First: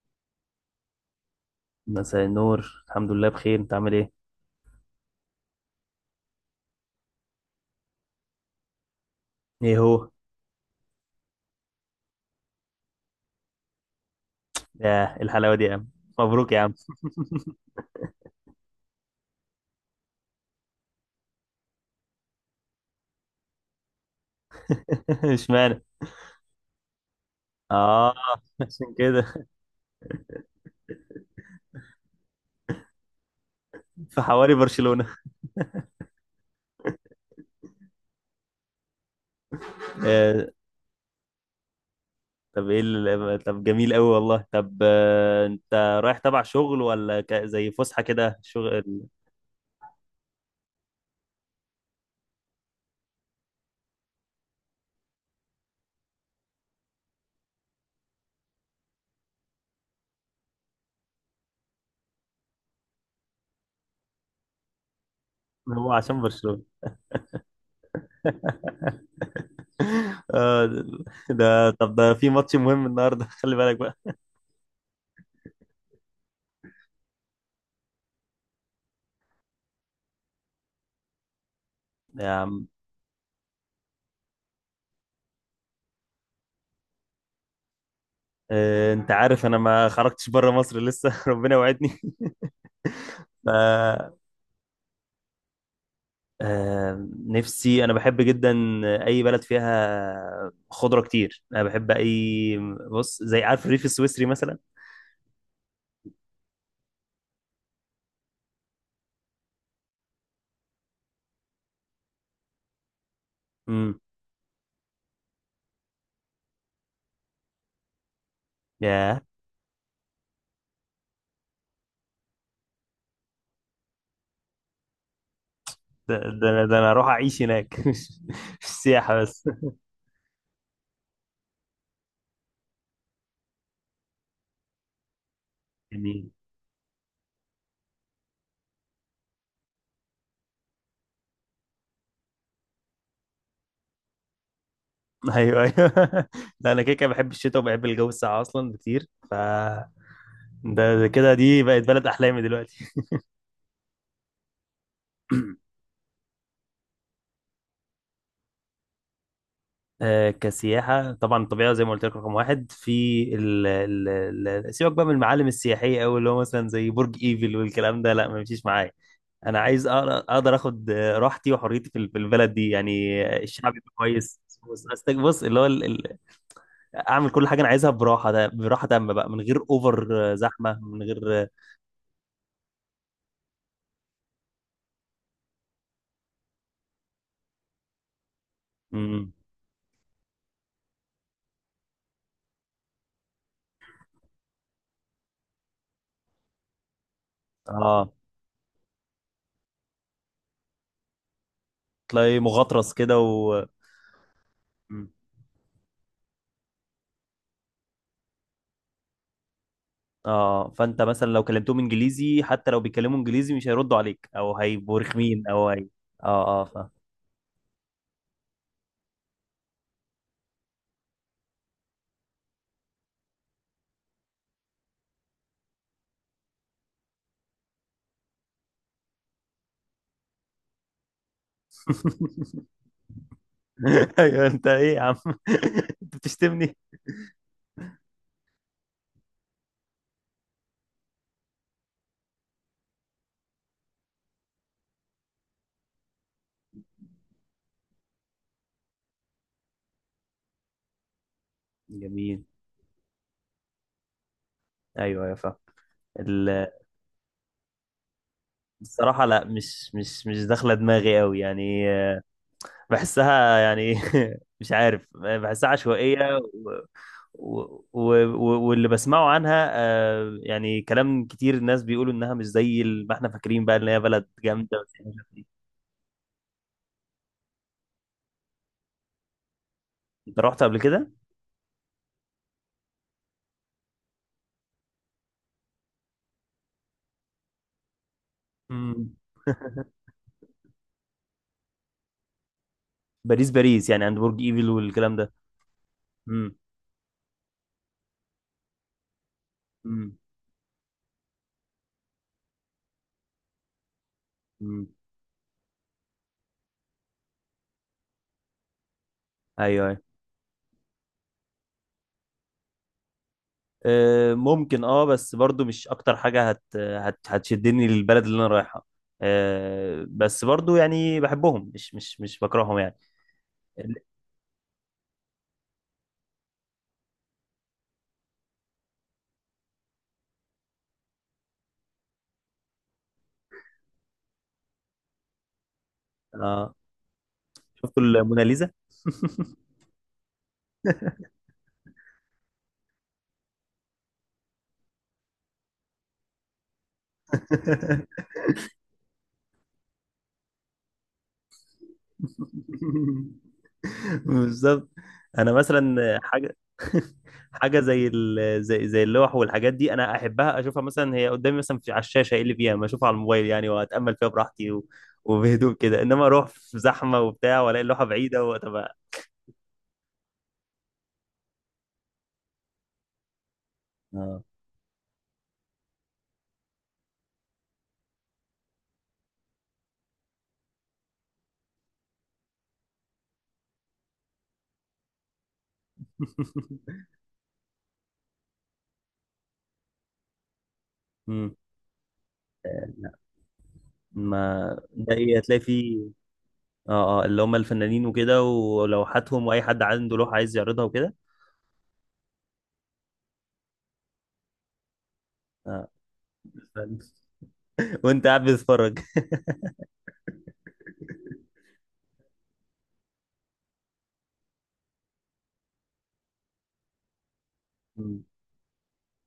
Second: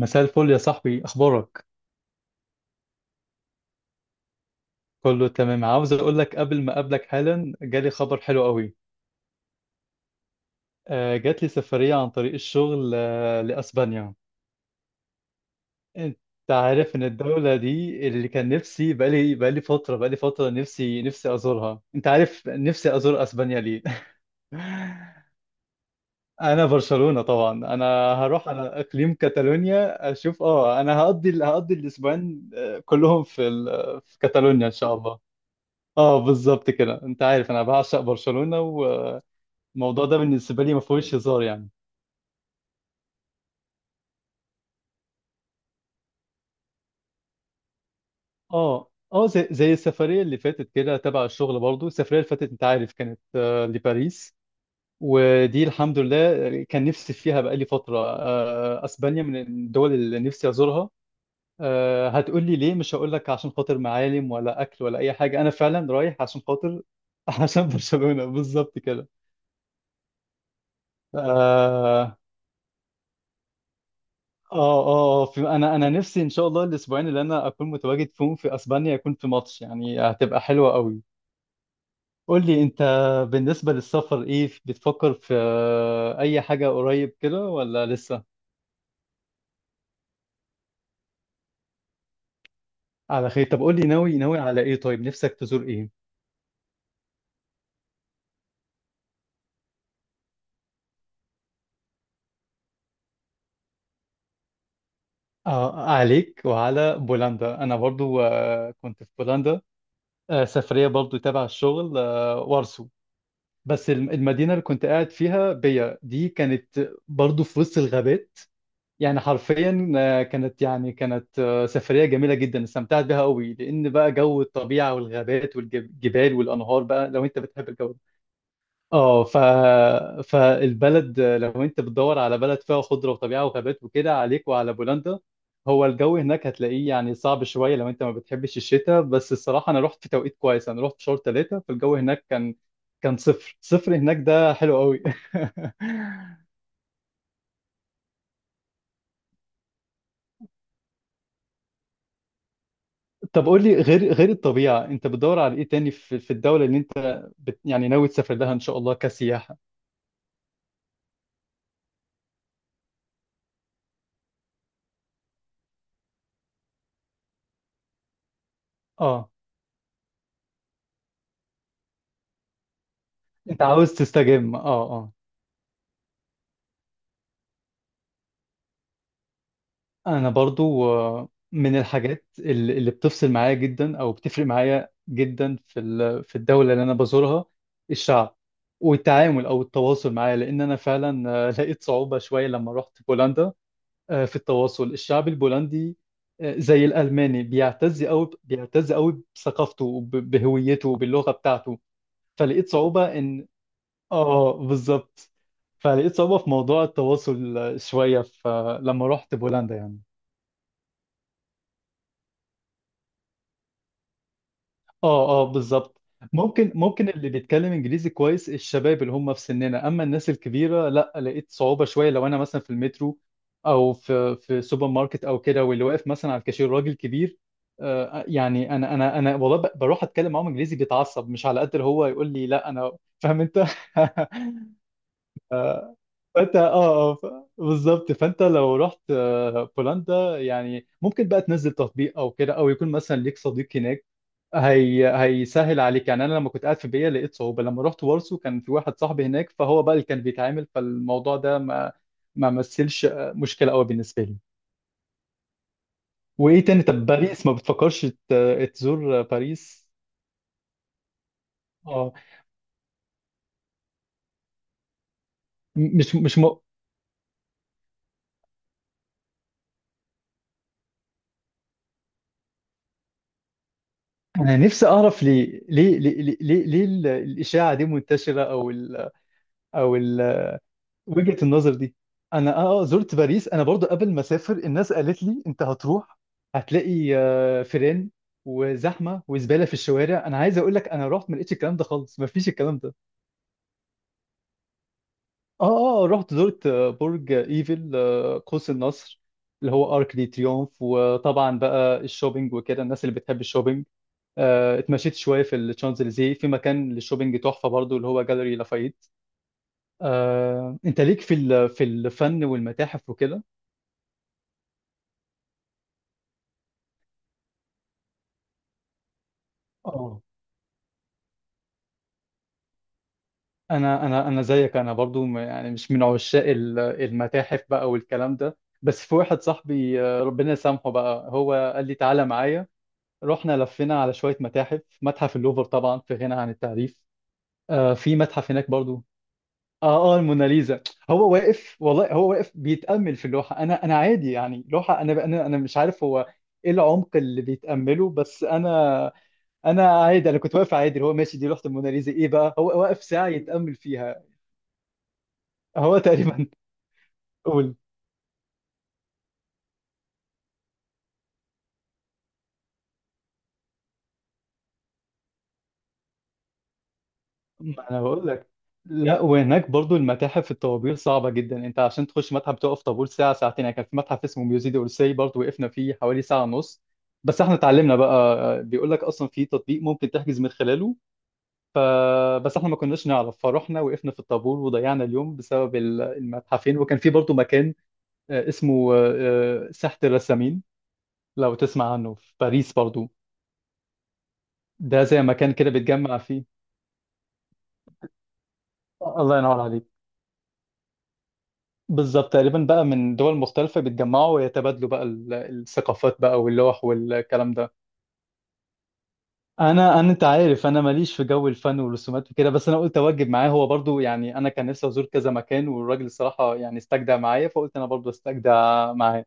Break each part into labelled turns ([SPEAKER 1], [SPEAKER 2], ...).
[SPEAKER 1] مساء الفل يا صاحبي، اخبارك؟
[SPEAKER 2] مساء النور، الحمد لله بخير. انت عامل ايه؟
[SPEAKER 1] كله تمام. عاوز اقول لك قبل ما اقابلك حالا، جالي خبر حلو قوي.
[SPEAKER 2] ايه هو؟
[SPEAKER 1] جات لي سفرية عن طريق الشغل، لاسبانيا.
[SPEAKER 2] يا الحلاوه دي يا عم.
[SPEAKER 1] انت
[SPEAKER 2] مبروك يا عم.
[SPEAKER 1] عارف ان الدولة دي اللي كان نفسي، بقالي فترة نفسي ازورها. انت عارف نفسي ازور اسبانيا ليه؟
[SPEAKER 2] اشمعنى؟
[SPEAKER 1] انا برشلونة طبعا.
[SPEAKER 2] اه،
[SPEAKER 1] انا هروح على
[SPEAKER 2] عشان
[SPEAKER 1] اقليم
[SPEAKER 2] كده،
[SPEAKER 1] كاتالونيا اشوف، انا هقضي الاسبوعين، كلهم في
[SPEAKER 2] في حواري
[SPEAKER 1] كاتالونيا ان شاء
[SPEAKER 2] برشلونه.
[SPEAKER 1] الله. اه، بالظبط كده. انت عارف انا بعشق برشلونة، والموضوع ده
[SPEAKER 2] آه.
[SPEAKER 1] بالنسبة لي ما فيهوش هزار يعني.
[SPEAKER 2] طب ايه ال... طب جميل قوي والله. طب انت رايح تبع شغل ولا ك... زي فسحه كده
[SPEAKER 1] اه،
[SPEAKER 2] شغل؟
[SPEAKER 1] اه، زي السفرية اللي فاتت كده، تبع الشغل برضو. السفرية اللي فاتت انت عارف كانت، لباريس. ودي الحمد لله كان نفسي فيها بقالي فترة. اسبانيا من الدول اللي نفسي ازورها. هتقول لي ليه؟ مش هقول لك عشان خاطر معالم ولا اكل ولا اي حاجة، انا
[SPEAKER 2] هو
[SPEAKER 1] فعلا رايح
[SPEAKER 2] عشان
[SPEAKER 1] عشان
[SPEAKER 2] برشلونه.
[SPEAKER 1] خاطر عشان برشلونة، بالظبط كده.
[SPEAKER 2] آه. ده طب ده
[SPEAKER 1] آه،
[SPEAKER 2] في ماتش مهم النهارده. خلي بالك بقى
[SPEAKER 1] اه، اه، آه، في انا نفسي ان شاء الله الاسبوعين اللي انا اكون متواجد فيهم في اسبانيا يكون في ماتش، يعني هتبقى حلوة قوي.
[SPEAKER 2] يا
[SPEAKER 1] قول لي
[SPEAKER 2] عم.
[SPEAKER 1] انت، بالنسبة للسفر ايه بتفكر في؟ اي حاجة قريب كده ولا لسه؟
[SPEAKER 2] انت عارف انا ما خرجتش بره مصر لسه. ربنا وعدني.
[SPEAKER 1] على خير. طب قول لي، ناوي على ايه؟ طيب نفسك تزور ايه؟
[SPEAKER 2] نفسي، انا بحب جدا اي بلد فيها خضره كتير. انا بحب اي، بص، زي، عارف الريف السويسري مثلا.
[SPEAKER 1] عليك وعلى بولندا. انا برضو، كنت في بولندا، سفرية برضو تبع الشغل، وارسو. بس
[SPEAKER 2] امم،
[SPEAKER 1] المدينة اللي كنت قاعد فيها بيا دي كانت برضو في وسط الغابات. يعني
[SPEAKER 2] يا
[SPEAKER 1] حرفيا، كانت، سفرية جميلة جدا، استمتعت بيها قوي. لأن بقى جو الطبيعة والغابات
[SPEAKER 2] ده,
[SPEAKER 1] والجبال
[SPEAKER 2] ده, انا ده
[SPEAKER 1] والأنهار
[SPEAKER 2] انا اروح
[SPEAKER 1] بقى، لو أنت
[SPEAKER 2] اعيش
[SPEAKER 1] بتحب
[SPEAKER 2] هناك.
[SPEAKER 1] الجو ده.
[SPEAKER 2] مش مش سياحه
[SPEAKER 1] اه،
[SPEAKER 2] بس.
[SPEAKER 1] فالبلد، لو أنت بتدور على بلد فيها خضرة وطبيعة وغابات وكده، عليك وعلى بولندا. هو الجو
[SPEAKER 2] جميل،
[SPEAKER 1] هناك هتلاقيه يعني صعب شوية لو أنت ما بتحبش الشتاء، بس الصراحة أنا رحت في توقيت كويس. أنا رحت في شهر ثلاثة، فالجو هناك كان صفر صفر هناك، ده حلو قوي.
[SPEAKER 2] ايوه ايوه. لا انا كده كده بحب الشتاء وبحب الجو الساقع اصلا بكتير، ف ده كده دي بقت بلد احلامي دلوقتي.
[SPEAKER 1] طب قول لي، غير الطبيعة، انت بتدور على ايه تاني في الدولة اللي انت يعني ناوي تسافر لها ان شاء الله كسياحة؟
[SPEAKER 2] كسياحة، طبعا الطبيعة زي ما قلت لك رقم واحد، في ال ال ال سيبك بقى من المعالم السياحية أوي اللي هو مثلا زي برج إيفل والكلام ده، لا ما يمشيش معايا.
[SPEAKER 1] اه،
[SPEAKER 2] أنا عايز أقدر، أقدر آخد راحتي وحريتي في ال- في البلد دي، يعني
[SPEAKER 1] انت
[SPEAKER 2] الشعب يبقى
[SPEAKER 1] عاوز
[SPEAKER 2] كويس.
[SPEAKER 1] تستجم؟
[SPEAKER 2] بص
[SPEAKER 1] اه. اه،
[SPEAKER 2] أستك- بص، اللي هو ال- ال- أعمل كل حاجة أنا عايزها براحة. ده براحة تامة بقى، من غير أوفر
[SPEAKER 1] انا
[SPEAKER 2] زحمة،
[SPEAKER 1] برضو،
[SPEAKER 2] من غير
[SPEAKER 1] من الحاجات اللي بتفصل معايا جدا، او بتفرق معايا جدا في في الدولة اللي انا بزورها، الشعب
[SPEAKER 2] مم.
[SPEAKER 1] والتعامل او التواصل معايا. لان انا فعلا، لقيت صعوبة شوية لما رحت بولندا، في التواصل. الشعب البولندي، زي الألماني، بيعتز
[SPEAKER 2] آه،
[SPEAKER 1] أوي بيعتز أوي بثقافته بهويته وباللغة بتاعته.
[SPEAKER 2] تلاقي
[SPEAKER 1] فلقيت
[SPEAKER 2] مغطرس كده
[SPEAKER 1] صعوبة إن،
[SPEAKER 2] و مم.
[SPEAKER 1] بالظبط. فلقيت صعوبة في موضوع التواصل، شوية لما رحت بولندا يعني.
[SPEAKER 2] اه، فانت مثلا لو كلمتهم انجليزي، حتى لو بيتكلموا انجليزي مش هيردوا عليك او هيبقوا
[SPEAKER 1] اه، اه،
[SPEAKER 2] رخمين او هي...
[SPEAKER 1] بالظبط.
[SPEAKER 2] اه اه،
[SPEAKER 1] ممكن
[SPEAKER 2] فاهم.
[SPEAKER 1] ممكن اللي بيتكلم انجليزي كويس الشباب اللي هم في سننا، اما الناس الكبيره لا، لقيت صعوبه شويه. لو انا مثلا في المترو او في سوبر ماركت او كده، واللي واقف مثلا على الكاشير راجل كبير، يعني انا والله بروح اتكلم معاهم انجليزي بيتعصب، مش على قد اللي هو يقول لي لا انا فاهم انت.
[SPEAKER 2] ايوه، انت ايه يا عم؟ انت
[SPEAKER 1] فانت،
[SPEAKER 2] بتشتمني؟
[SPEAKER 1] آه، ف- بالظبط. فانت لو رحت، بولندا، يعني ممكن بقى تنزل تطبيق او كده، او يكون مثلا ليك صديق هناك هي هيسهل عليك يعني. انا لما كنت قاعد في بيا لقيت صعوبه، لما رحت وارسو كان في واحد صاحبي هناك فهو بقى اللي كان بيتعامل، فالموضوع ده ما
[SPEAKER 2] جميل،
[SPEAKER 1] ما مثلش مشكله قوي بالنسبه لي.
[SPEAKER 2] ايوه ايوه فاهم.
[SPEAKER 1] وايه
[SPEAKER 2] ال-
[SPEAKER 1] تاني؟ طب باريس، ما بتفكرش تزور
[SPEAKER 2] الصراحه لا،
[SPEAKER 1] باريس؟
[SPEAKER 2] مش داخله دماغي قوي يعني.
[SPEAKER 1] اه،
[SPEAKER 2] بحسها يعني، مش عارف، بحسها
[SPEAKER 1] مش
[SPEAKER 2] عشوائيه
[SPEAKER 1] مش م...
[SPEAKER 2] واللي بسمعه عنها، يعني كلام كتير، الناس بيقولوا انها مش زي ما احنا فاكرين بقى، ان هي بلد
[SPEAKER 1] انا
[SPEAKER 2] جامده.
[SPEAKER 1] نفسي اعرف ليه، الاشاعه دي منتشره، او
[SPEAKER 2] انت
[SPEAKER 1] ال...
[SPEAKER 2] رحت قبل كده؟
[SPEAKER 1] وجهة النظر دي. انا، زرت باريس انا برضو. قبل ما اسافر الناس قالت لي انت هتروح هتلاقي، فيران
[SPEAKER 2] مم.
[SPEAKER 1] وزحمه وزباله في الشوارع. انا عايز اقول لك انا رحت ما لقيتش الكلام ده خالص، ما فيش الكلام ده.
[SPEAKER 2] باريس، باريس يعني عند برج ايفل والكلام ده؟
[SPEAKER 1] اه، اه، رحت
[SPEAKER 2] امم،
[SPEAKER 1] زرت، برج ايفل، قوس النصر، اللي هو ارك
[SPEAKER 2] امم،
[SPEAKER 1] دي تريومف. وطبعا بقى الشوبينج وكده، الناس اللي بتحب الشوبينج،
[SPEAKER 2] امم،
[SPEAKER 1] اتمشيت شويه في الشانزليزيه، في مكان للشوبينج تحفه برضو اللي هو جاليري لافايت.
[SPEAKER 2] ايوه ايوه.
[SPEAKER 1] انت ليك في في الفن والمتاحف وكده.
[SPEAKER 2] أه ممكن، اه، بس برضو مش اكتر حاجه هت هت هتشدني للبلد اللي انا رايحها. أه
[SPEAKER 1] اه،
[SPEAKER 2] بس برضو يعني بحبهم، مش بكرههم يعني. ال-
[SPEAKER 1] انا زيك، انا برضو، يعني مش من عشاق المتاحف بقى والكلام ده، بس في واحد صاحبي، ربنا يسامحه بقى، هو قال لي تعالى معايا. رحنا لفينا على شوية متاحف. متحف اللوفر طبعا في غنى عن
[SPEAKER 2] اه،
[SPEAKER 1] التعريف. آه،
[SPEAKER 2] شفتوا
[SPEAKER 1] في متحف
[SPEAKER 2] الموناليزا؟
[SPEAKER 1] هناك برضو. اه، اه، الموناليزا. هو واقف والله، هو واقف بيتأمل في اللوحة. انا عادي يعني لوحة. انا مش عارف هو ايه العمق اللي بيتأمله، بس انا عادي. انا كنت واقف عادي، اللي هو ماشي دي لوحة الموناليزا ايه بقى هو واقف ساعة يتأمل فيها.
[SPEAKER 2] بالظبط. انا
[SPEAKER 1] هو
[SPEAKER 2] مثلا
[SPEAKER 1] تقريبا
[SPEAKER 2] حاجه،
[SPEAKER 1] قول،
[SPEAKER 2] حاجه زي ال... زي اللوح والحاجات دي انا احبها اشوفها مثلا هي قدامي، مثلا في على الشاشه ايه اللي فيها، ما اشوفها على الموبايل يعني واتامل فيها براحتي، و... وبهدوء كده، انما اروح في زحمه وبتاع والاقي
[SPEAKER 1] ما انا
[SPEAKER 2] اللوحه
[SPEAKER 1] بقول
[SPEAKER 2] بعيده
[SPEAKER 1] لك.
[SPEAKER 2] وطب...
[SPEAKER 1] لا، وهناك برضو المتاحف الطوابير صعبة جدا. انت عشان تخش متحف تقف طابور ساعة، ساعتين يعني. كان في متحف
[SPEAKER 2] اه.
[SPEAKER 1] اسمه ميوزي دي اورسي، برضو وقفنا فيه حوالي ساعة ونص. بس احنا اتعلمنا بقى، بيقول لك اصلا في تطبيق ممكن تحجز من خلاله. ف بس احنا ما كناش نعرف فروحنا وقفنا في الطابور وضيعنا اليوم بسبب المتحفين. وكان في برضو مكان، اسمه، ساحة الرسامين.
[SPEAKER 2] مم.
[SPEAKER 1] لو تسمع عنه في باريس برضو.
[SPEAKER 2] لا، ما
[SPEAKER 1] ده
[SPEAKER 2] ده
[SPEAKER 1] زي
[SPEAKER 2] ايه
[SPEAKER 1] مكان
[SPEAKER 2] هتلاقي
[SPEAKER 1] كده
[SPEAKER 2] فيه؟
[SPEAKER 1] بتجمع فيه.
[SPEAKER 2] اه اه، اللي هم الفنانين وكده
[SPEAKER 1] الله
[SPEAKER 2] ولوحاتهم،
[SPEAKER 1] ينور
[SPEAKER 2] واي حد
[SPEAKER 1] عليك.
[SPEAKER 2] عنده لوحه عايز يعرضها وكده.
[SPEAKER 1] بالظبط تقريبا بقى من دول مختلفة بيتجمعوا ويتبادلوا بقى
[SPEAKER 2] اه.
[SPEAKER 1] الثقافات بقى واللوح والكلام ده.
[SPEAKER 2] وانت قاعد بتتفرج.
[SPEAKER 1] انا انت عارف انا ماليش في جو الفن والرسومات وكده، بس انا قلت اوجب معاه، هو برضو يعني انا كان نفسي ازور كذا مكان، والراجل الصراحة يعني استجدع معايا فقلت انا برضو استجدع معاه.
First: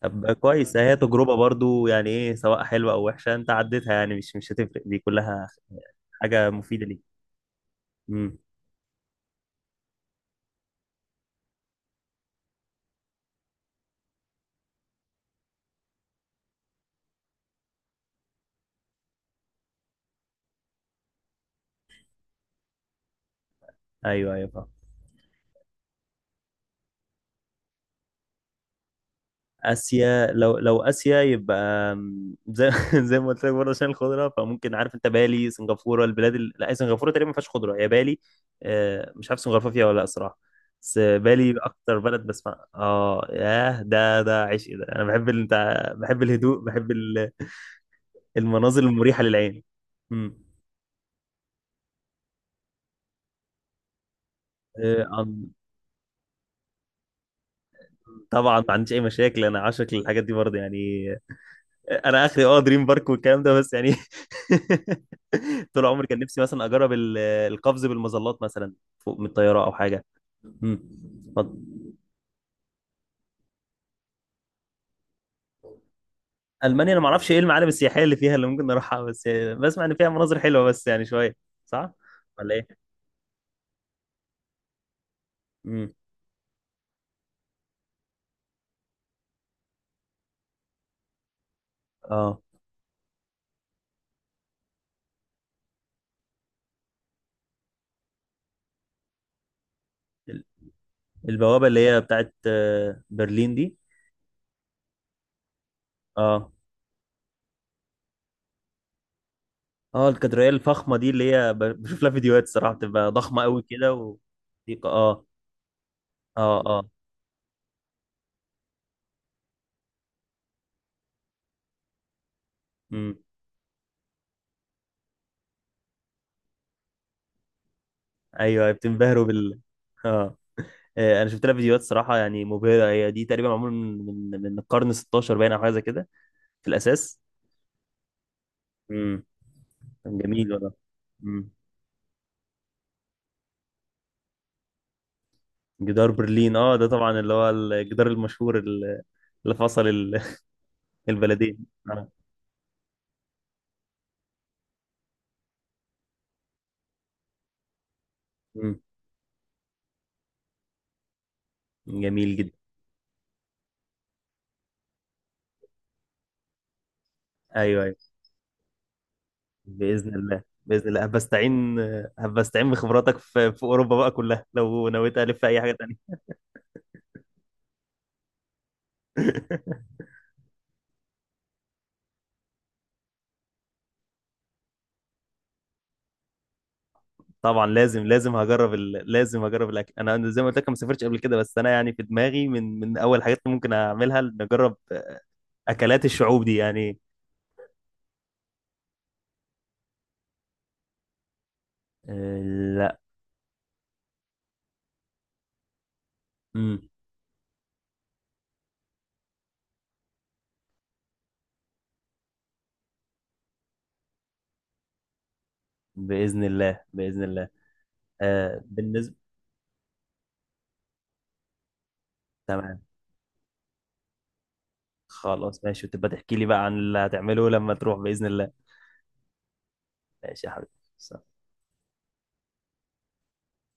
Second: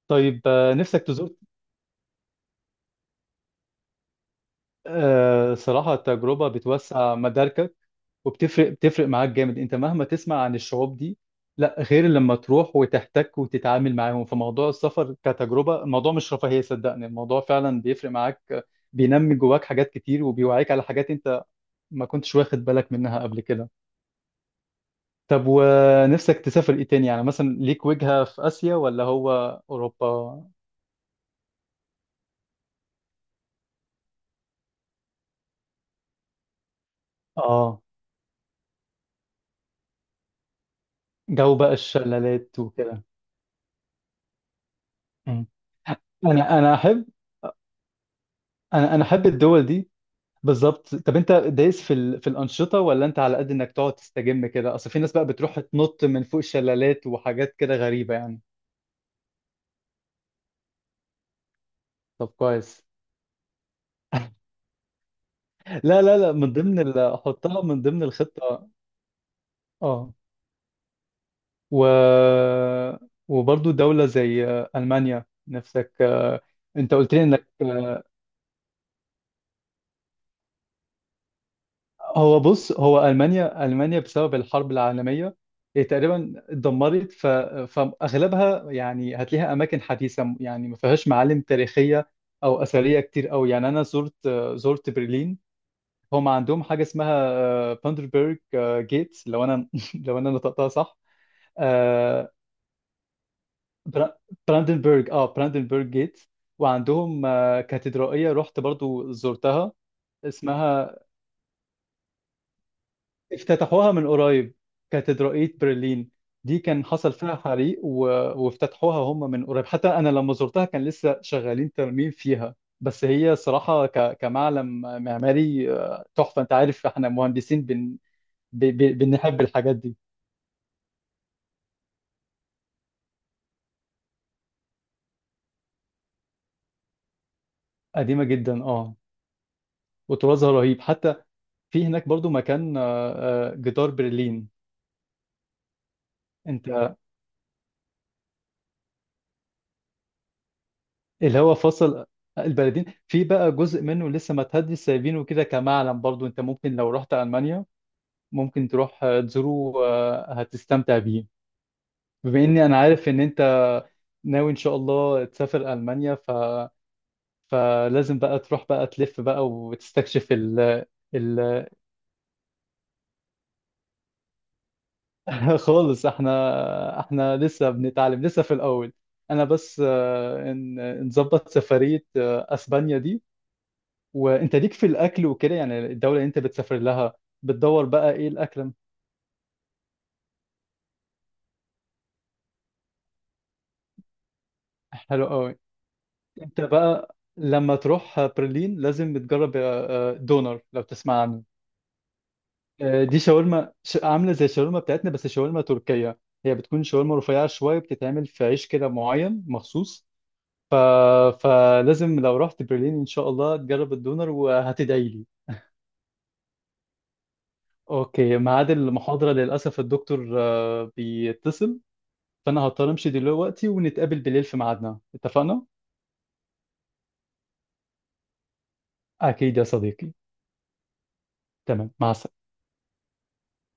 [SPEAKER 2] طب
[SPEAKER 1] طيب،
[SPEAKER 2] كويس، هي
[SPEAKER 1] نفسك
[SPEAKER 2] تجربة
[SPEAKER 1] تزور،
[SPEAKER 2] برضو، يعني ايه، سواء حلوة او وحشة، انت عديتها، يعني مش مش هتفرق، دي كلها
[SPEAKER 1] صراحة تجربة
[SPEAKER 2] حاجة مفيدة ليك.
[SPEAKER 1] بتوسع مداركك
[SPEAKER 2] امم.
[SPEAKER 1] وبتفرق معاك جامد. انت مهما تسمع عن الشعوب دي، لا غير لما تروح وتحتك وتتعامل معاهم. فموضوع السفر كتجربة، الموضوع مش رفاهية، صدقني الموضوع فعلا بيفرق معاك، بينمي جواك حاجات كتير وبيوعيك على حاجات انت ما كنتش واخد بالك منها قبل كده.
[SPEAKER 2] ايوه ايوه فاهم.
[SPEAKER 1] طب ونفسك تسافر ايه تاني؟ يعني مثلا ليك وجهة في آسيا ولا هو أوروبا؟
[SPEAKER 2] اسيا، لو لو اسيا يبقى أم، زي، زي ما قلت لك برضه عشان الخضرة، فممكن، عارف انت، بالي، سنغافورة، البلاد ال... لا سنغافورة تقريبا ما فيهاش خضرة،
[SPEAKER 1] اه،
[SPEAKER 2] هي بالي. مش عارف سنغافورة فيها ولا لا صراحة، بس بالي
[SPEAKER 1] جو بقى
[SPEAKER 2] اكتر بلد
[SPEAKER 1] الشلالات
[SPEAKER 2] بسمع،
[SPEAKER 1] وكده.
[SPEAKER 2] اه، ياه ده، ده عشق ده. انا بحب ال...
[SPEAKER 1] مم.
[SPEAKER 2] بتاع- بحب
[SPEAKER 1] انا
[SPEAKER 2] الهدوء،
[SPEAKER 1] انا
[SPEAKER 2] بحب
[SPEAKER 1] احب،
[SPEAKER 2] ال- المناظر
[SPEAKER 1] انا
[SPEAKER 2] المريحة
[SPEAKER 1] احب
[SPEAKER 2] للعين.
[SPEAKER 1] الدول دي. بالظبط. طب انت دايس في الانشطه، ولا انت على قد انك تقعد تستجم كده؟ اصل في ناس بقى
[SPEAKER 2] امم،
[SPEAKER 1] بتروح تنط من فوق شلالات وحاجات كده غريبه يعني.
[SPEAKER 2] طبعا ما عنديش اي مشاكل، انا عاشق للحاجات دي برضه يعني. انا
[SPEAKER 1] طب
[SPEAKER 2] اخري اه
[SPEAKER 1] كويس.
[SPEAKER 2] دريم بارك والكلام ده، بس يعني طول
[SPEAKER 1] لا،
[SPEAKER 2] عمري
[SPEAKER 1] لا،
[SPEAKER 2] كان
[SPEAKER 1] لا،
[SPEAKER 2] نفسي
[SPEAKER 1] من
[SPEAKER 2] مثلا
[SPEAKER 1] ضمن
[SPEAKER 2] اجرب ال-
[SPEAKER 1] احطها من
[SPEAKER 2] القفز
[SPEAKER 1] ضمن
[SPEAKER 2] بالمظلات
[SPEAKER 1] الخطه.
[SPEAKER 2] مثلا، فوق من الطياره او حاجه.
[SPEAKER 1] اه،
[SPEAKER 2] امم. اتفضل.
[SPEAKER 1] و... وبرضو دوله زي المانيا نفسك،
[SPEAKER 2] المانيا
[SPEAKER 1] انت
[SPEAKER 2] انا ما
[SPEAKER 1] قلت لي
[SPEAKER 2] اعرفش ايه
[SPEAKER 1] انك...
[SPEAKER 2] المعالم السياحيه اللي فيها اللي ممكن نروحها، بس بسمع ان فيها مناظر حلوه بس يعني شويه. صح،
[SPEAKER 1] هو
[SPEAKER 2] ولا
[SPEAKER 1] بص،
[SPEAKER 2] ايه؟
[SPEAKER 1] هو ألمانيا، بسبب الحرب العالمية إيه،
[SPEAKER 2] امم.
[SPEAKER 1] تقريبا اتدمرت. فأغلبها يعني هتلاقيها أماكن حديثة، يعني ما فيهاش معالم تاريخية
[SPEAKER 2] اه،
[SPEAKER 1] أو أثرية كتير أوي. يعني أنا زرت برلين. هم عندهم حاجة اسمها باندربرج جيتس، لو أنا لو أنا
[SPEAKER 2] ال-
[SPEAKER 1] نطقتها صح.
[SPEAKER 2] البوابه اللي هي
[SPEAKER 1] آه،
[SPEAKER 2] بتاعت برلين دي.
[SPEAKER 1] برا- براندنبرج جيتس.
[SPEAKER 2] اه
[SPEAKER 1] وعندهم، كاتدرائية رحت برضو زرتها،
[SPEAKER 2] اه، الكاتدرائيه الفخمه
[SPEAKER 1] اسمها،
[SPEAKER 2] دي اللي هي ب- بشوف لها فيديوهات الصراحه، بتبقى ضخمه قوي
[SPEAKER 1] افتتحوها
[SPEAKER 2] كده
[SPEAKER 1] من
[SPEAKER 2] و...
[SPEAKER 1] قريب،
[SPEAKER 2] اه
[SPEAKER 1] كاتدرائية برلين. دي
[SPEAKER 2] اه.
[SPEAKER 1] كان
[SPEAKER 2] اه.
[SPEAKER 1] حصل فيها حريق و... وافتتحوها هم من قريب، حتى أنا لما زرتها كان لسه شغالين ترميم فيها. بس
[SPEAKER 2] امم.
[SPEAKER 1] هي صراحة كمعلم معماري، تحفة. أنت عارف إحنا مهندسين
[SPEAKER 2] ايوه، بتنبهروا
[SPEAKER 1] بنحب
[SPEAKER 2] بال...
[SPEAKER 1] الحاجات دي.
[SPEAKER 2] اه. انا شفت لها فيديوهات صراحه، يعني مبهره. هي دي تقريبا معمول من من القرن 16، باين، او حاجه زي كده في الاساس.
[SPEAKER 1] قديمة جدا أه.
[SPEAKER 2] امم. كان
[SPEAKER 1] وطرازها
[SPEAKER 2] جميل والله.
[SPEAKER 1] رهيب حتى.
[SPEAKER 2] امم.
[SPEAKER 1] في هناك برضو مكان، جدار برلين.
[SPEAKER 2] جدار برلين،
[SPEAKER 1] أنت،
[SPEAKER 2] اه، ده طبعا اللي هو الجدار المشهور ال- اللي فصل ال-
[SPEAKER 1] اللي هو
[SPEAKER 2] البلدين،
[SPEAKER 1] فصل
[SPEAKER 2] اه.
[SPEAKER 1] البلدين، في بقى جزء منه لسه ما تهدي سايبينه كده كمعلم برضو. أنت ممكن لو رحت ألمانيا ممكن
[SPEAKER 2] امم.
[SPEAKER 1] تروح، تزوره، هتستمتع بيه.
[SPEAKER 2] جميل
[SPEAKER 1] بما
[SPEAKER 2] جدا.
[SPEAKER 1] اني انا عارف ان انت ناوي ان شاء الله تسافر المانيا،
[SPEAKER 2] ايوه ايوه،
[SPEAKER 1] فلازم بقى تروح بقى تلف بقى
[SPEAKER 2] باذن
[SPEAKER 1] وتستكشف
[SPEAKER 2] الله،
[SPEAKER 1] ال
[SPEAKER 2] باذن الله
[SPEAKER 1] ال
[SPEAKER 2] هبستعين، هبستعين بخبراتك في في اوروبا بقى كلها لو نويت الف في اي حاجه
[SPEAKER 1] خالص،
[SPEAKER 2] تانيه.
[SPEAKER 1] احنا لسه بنتعلم لسه في الاول. انا بس، نظبط سفرية، اسبانيا دي. وانت ليك في الاكل وكده يعني؟ الدولة اللي انت بتسافر لها
[SPEAKER 2] طبعا
[SPEAKER 1] بتدور
[SPEAKER 2] لازم،
[SPEAKER 1] بقى ايه؟
[SPEAKER 2] لازم
[SPEAKER 1] الاكل
[SPEAKER 2] هجرب ال... لازم هجرب الاكل. انا زي ما قلت لك ما سافرتش قبل كده، بس انا يعني في دماغي من اول حاجات اللي ممكن اعملها نجرب
[SPEAKER 1] حلو قوي.
[SPEAKER 2] اكلات الشعوب دي
[SPEAKER 1] انت
[SPEAKER 2] يعني.
[SPEAKER 1] بقى لما تروح برلين لازم تجرب، دونر لو تسمع عنه.
[SPEAKER 2] آه. لا.
[SPEAKER 1] دي شاورما عامله زي الشاورما بتاعتنا، بس شاورما تركيه. هي بتكون
[SPEAKER 2] امم.
[SPEAKER 1] شاورما رفيعه شويه، بتتعمل في عيش كده معين مخصوص. ف... فلازم لو رحت برلين ان شاء الله تجرب الدونر وهتدعي لي.
[SPEAKER 2] باذن الله، باذن الله.
[SPEAKER 1] اوكي،
[SPEAKER 2] آه
[SPEAKER 1] ميعاد
[SPEAKER 2] بالنسبه...
[SPEAKER 1] المحاضره للاسف الدكتور، بيتصل. فانا
[SPEAKER 2] تمام.
[SPEAKER 1] هضطر امشي دلوقتي ونتقابل بالليل في ميعادنا،
[SPEAKER 2] خلاص
[SPEAKER 1] اتفقنا؟
[SPEAKER 2] ماشي، وتبقى تحكي لي بقى عن اللي هتعمله لما تروح باذن الله.
[SPEAKER 1] اكيد يا صديقي.
[SPEAKER 2] ماشي يا حبيبي.
[SPEAKER 1] تمام، مع السلامه.